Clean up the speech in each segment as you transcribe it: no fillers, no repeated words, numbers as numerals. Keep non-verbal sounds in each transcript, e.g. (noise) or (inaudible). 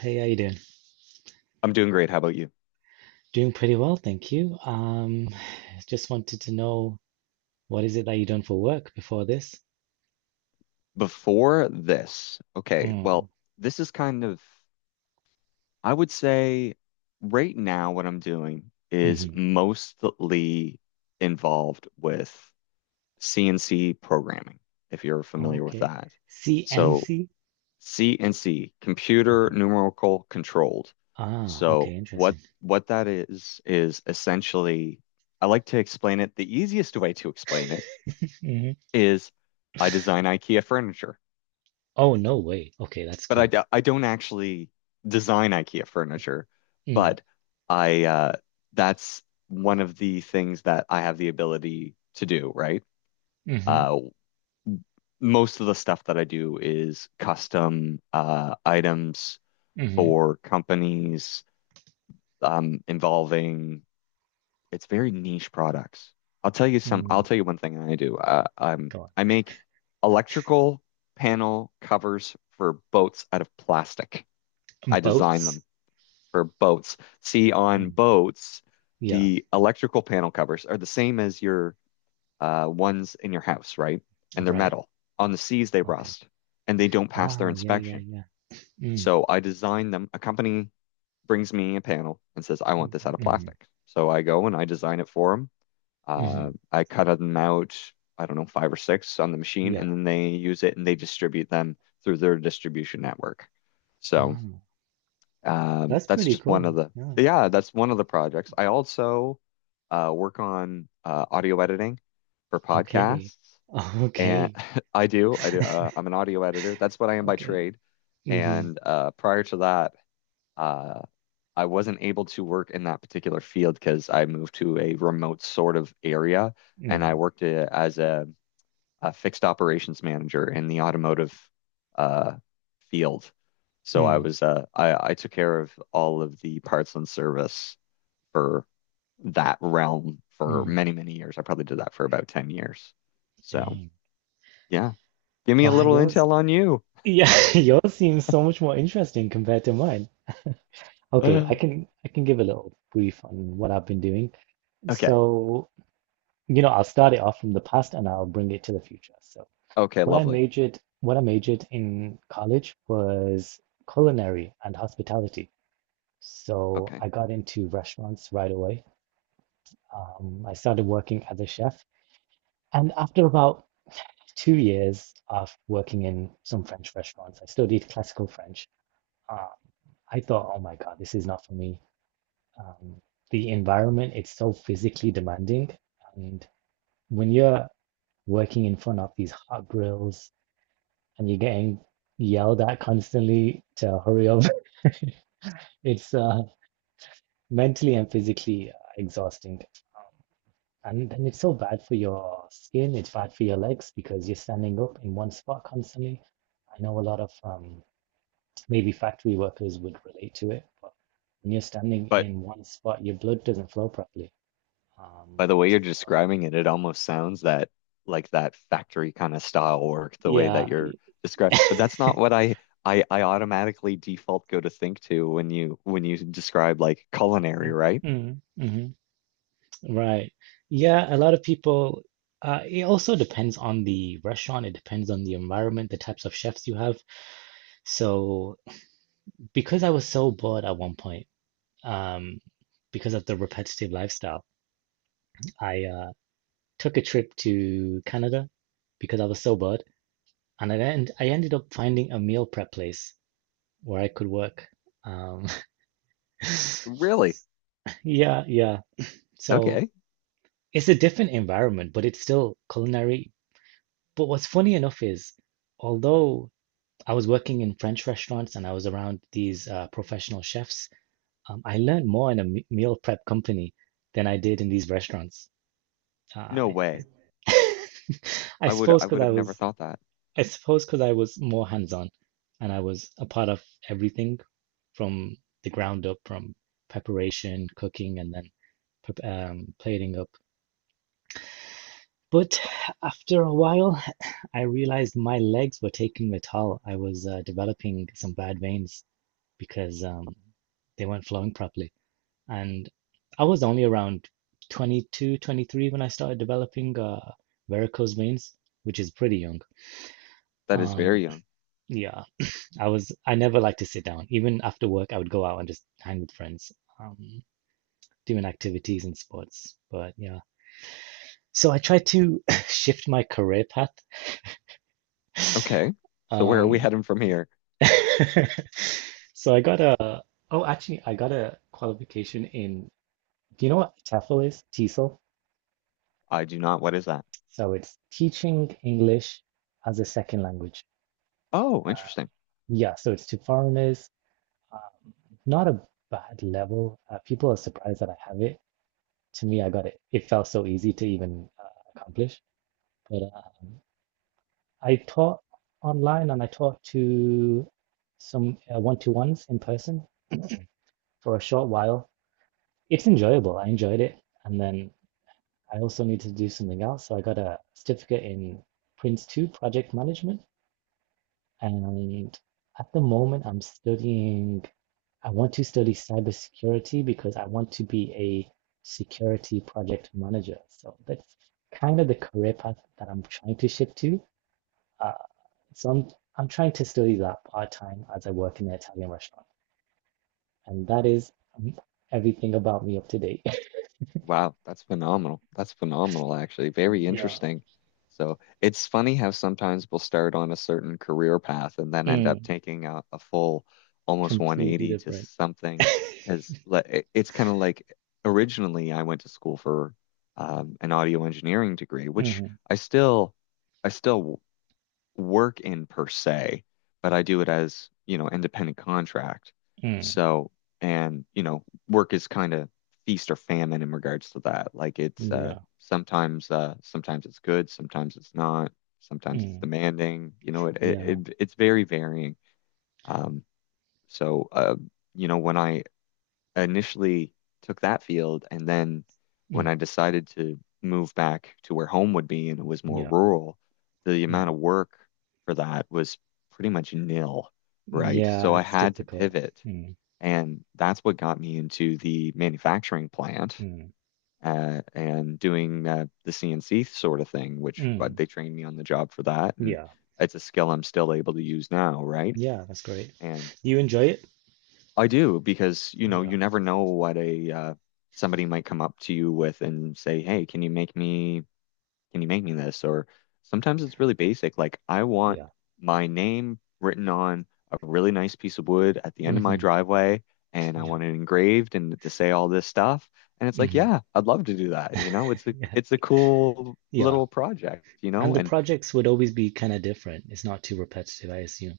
Hey, how you doing? I'm doing great. How about you? Doing pretty well, thank you. (sighs) Just wanted to know what is it that you done for work before this? Before this, okay, Mm. well, this is kind of, I would say right now what I'm doing is Hmm. mostly involved with CNC programming, if you're Oh, familiar with okay. that. So CNC? CNC, computer Okay. numerical controlled. Ah, So okay, what interesting. what that is essentially, I like to explain it. The easiest way to explain it Hmm. is I design IKEA furniture. Oh, no way. Okay, that's But I, cool. do, I don't actually design IKEA furniture, Mm. but I that's one of the things that I have the ability to do, right? Mm-hmm. Uh, Most of the stuff that I do is custom items Mm-hmm. for companies. Involving It's very niche products. I'll tell you some. I'll Mm. tell you one thing I do. Uh, I'm Go on. I make electrical panel covers for boats out of plastic. Mm, I design boats? them for boats. See, on Dang. boats, Yeah, the electrical panel covers are the same as your ones in your house, right? all And they're right. metal. On the seas, they Okay. rust and they don't pass their Ah, yeah, yeah, inspection. yeah. Mm. So I design them. A company brings me a panel and says, "I want this out of Mm-hmm. plastic." So I go and I design it for them. Mm-hmm. I cut them out, I don't know, five or six on the machine, Yeah. and then they use it and they distribute them through their distribution network. So Ah, that's that's pretty just one of cool. the Yeah. yeah, that's one of the projects. I also work on audio editing for Okay. podcasts, (laughs) and Okay. (laughs) I do. I'm (laughs) an audio editor. That's what I am by Okay. trade. Mm-hmm. And prior to that, uh, I wasn't able to work in that particular field because I moved to a remote sort of area, and I Mm-hmm. worked as a fixed operations manager in the automotive uh, field. Hmm. So Hmm. I Mm. was I took care of all of the parts and service for that realm for Mm. many, many years. I probably did that for about 10 years. So Dang. yeah, give me a Wow, little yours intel on you. yeah, (laughs) yours seems so much more interesting compared to mine. Okay, I (sighs) can I can give a little brief on what I've been doing. Okay. So, I'll start it off from the past and I'll bring it to the future. So, Okay, what I lovely. majored what I majored in college was culinary and hospitality. So, Okay. I got into restaurants right away. I started working as a chef, and after about 2 years of working in some French restaurants. I studied classical French. Uh, I thought, oh my God, this is not for me. Um, the environment, it's so physically demanding. And when you're working in front of these hot grills and you're getting yelled at constantly to hurry up, (laughs) it's mentally and physically exhausting. Um, And then it's so bad for your skin, it's bad for your legs because you're standing up in one spot constantly. I know a lot of maybe factory workers would relate to it, but when you're standing But in one spot, your blood doesn't flow properly. By Um, the way so, you're describing it, it almost sounds that like that factory kind of style work, the way that yeah, you're describing. But that's not what I automatically default go to think to when you describe like culinary, right? mm, mm, right. Yeah, a lot of people, it also depends on the restaurant, it depends on the environment, the types of chefs you have. So, because I was so bored at one point, um, because of the repetitive lifestyle, I took a trip to Canada because I was so bored, and I ended up finding a meal prep place where I could work. Um, (laughs) Really? yeah, yeah. So Okay. it's a different environment, but it's still culinary. But what's funny enough is, although I was working in French restaurants and I was around these professional chefs, I learned more in a meal prep company than I did in these restaurants. Uh, No way. (laughs) I I would suppose I because would have I never was, thought that. I suppose because I was more hands-on, and I was a part of everything from the ground up, from preparation, cooking, and then plating up. But after a while, I realized my legs were taking the toll. I was developing some bad veins because they weren't flowing properly. And I was only around 22, 23 when I started developing varicose veins, which is pretty young. That is Um, very young. yeah, I never liked to sit down. Even after work, I would go out and just hang with friends, um, doing activities and sports. But yeah, so I tried to (laughs) shift my career path. Okay. So where are we Um, heading from here? (laughs) so oh, actually, I got a qualification in, do you know what TEFL is? TESOL. I do not. What is that? So it's teaching English as a second language. Oh, Uh, interesting. yeah, so it's to foreigners, not a bad level. People are surprised that I have it. To me, I got it. It felt so easy to even accomplish. But I taught online and I taught to some one-to-ones in person for a short while. It's enjoyable. I enjoyed it. And then I also need to do something else. So I got a certificate in Prince 2 project management. And at the moment, I want to study cybersecurity because I want to be a security project manager. So that's kind of the career path that I'm trying to shift to. Uh, so I'm trying to study that part time as I work in an Italian restaurant. And that is everything about me up to date. (laughs) Wow, that's phenomenal. That's phenomenal, actually. Very Yeah. interesting. So it's funny how sometimes we'll start on a certain career path and then end up Mm. taking a full almost Completely 180 to different. something, because it's kind of like originally I went to school for an audio engineering degree, which Mm, I still I still work in per se, but I do it as, independent contract. mm, So, and work is kind of feast or famine in regards to that. Like it's yeah. sometimes sometimes it's good, sometimes it's not, sometimes it's Mm, demanding. You know, it it, yeah. it it's very varying. Um so when I initially took that field, and then when Mm, I decided to move back to where home would be and it was more yeah. rural, the amount Mm. of work for that was pretty much nil, right? Yeah, So I it's had to difficult. pivot, Mm, and that's what got me into the manufacturing plant. mm, And doing the CNC sort of thing, which mm. they trained me on the job for that, and Yeah. it's a skill I'm still able to use now, right? Yeah, that's great. And Do you enjoy it? I do, because Yeah. you never know what a somebody might come up to you with and say, "Hey, can you make me this?" Or sometimes it's really basic, like I want Yeah. my name written on a really nice piece of wood at the end of my Hmm. driveway, and I Yeah. want it engraved and to say all this stuff. And it's like, Hmm. yeah, I'd love to do that. You know, it's a Yeah. it's a cool Yeah. little project, you And know, the And projects would always be kind of different. It's not too repetitive, I assume.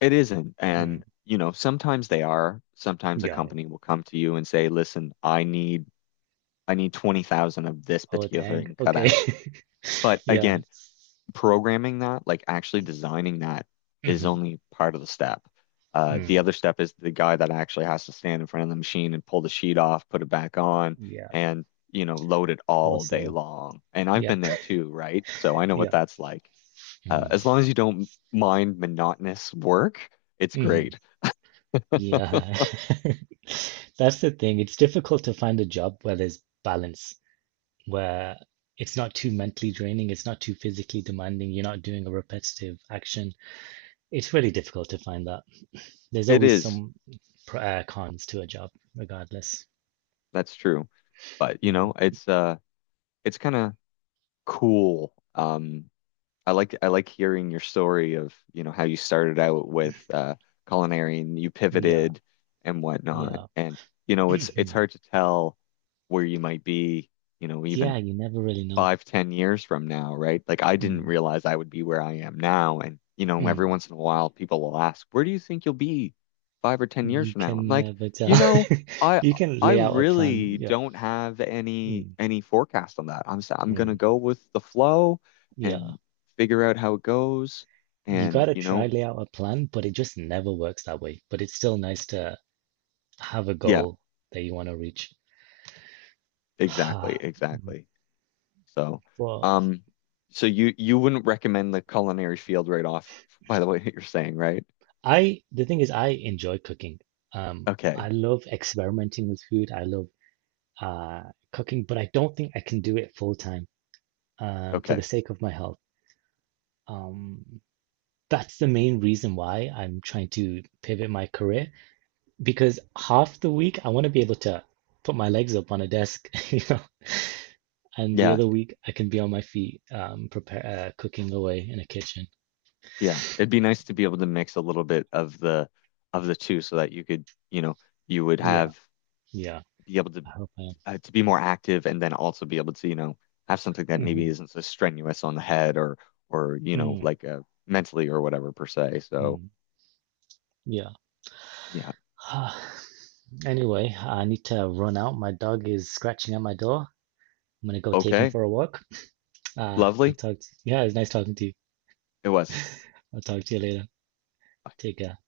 it isn't. Mm. Sometimes they are. Sometimes a Yeah, yeah. company will come to you and say, "Listen, I need." I need 20,000 of this Oh, particular dang. thing cut Okay. out. (laughs) But Yeah. again, programming that, like actually designing that, is Hmm. only part of the step. The Mm. other step is the guy that actually has to stand in front of the machine and pull the sheet off, put it back on, Yeah. and load it all day Also. long. And I've been Yep. there (laughs) too, right? So I know what Yeah. that's like. Mm-hmm. As long as you don't mind monotonous work, it's great. (laughs) Yeah. (laughs) That's the thing. It's difficult to find a job where there's balance, where it's not too mentally draining, it's not too physically demanding, you're not doing a repetitive action. It's really difficult to find that. There's It always is. some cons to a job, regardless. That's true. But Mm. It's kind of cool. I like hearing your story of how you started out with culinary and you Yeah, pivoted and whatnot. yeah. And it's (clears throat) hard to tell where you might be, Yeah, even you never really know. 5, 10 years from now, right? Like I didn't Mm. realize I would be where I am now. Every Mm. once in a while people will ask, where do you think you'll be 5 or 10 years You from now? I'm can like, never you tell. know, (laughs) I You can I lay out a plan. really Yeah. don't have any Mm. any forecast on that. I'm gonna Mm. go with the flow Yeah. and figure out how it goes. You got And, to you try know, lay out a plan, but it just never works that way. But it's still nice to have a yeah, goal that you want to reach. exactly, exactly. (sighs) So, Well, um, so you wouldn't recommend the culinary field right off, (laughs) by the way, (laughs) you're saying, right? I the thing is I enjoy cooking. Um, Okay. I love experimenting with food. I love uh cooking, but I don't think I can do it full time for the Okay. sake of my health. Um, that's the main reason why I'm trying to pivot my career. Because half the week I want to be able to put my legs up on a desk, (laughs) and the Yeah, other week I can be on my feet, prepare cooking away in a kitchen. yeah. It'd be nice to be able to mix a little bit of the two, so that you could, you know, you would Yeah, have yeah, be able to I hope I am. uh, to be more active, and then also be able to have something that maybe Mm-hmm. isn't so strenuous on the head or or, you know, Mm, like uh mentally or whatever per se. So, mm, yeah. yeah. (sighs) Anyway, I need to run out. My dog is scratching at my door. I'm gonna go take him Okay. for a walk. Lovely. Yeah, it's nice talking to you. It was. I'll talk to you later. Take care.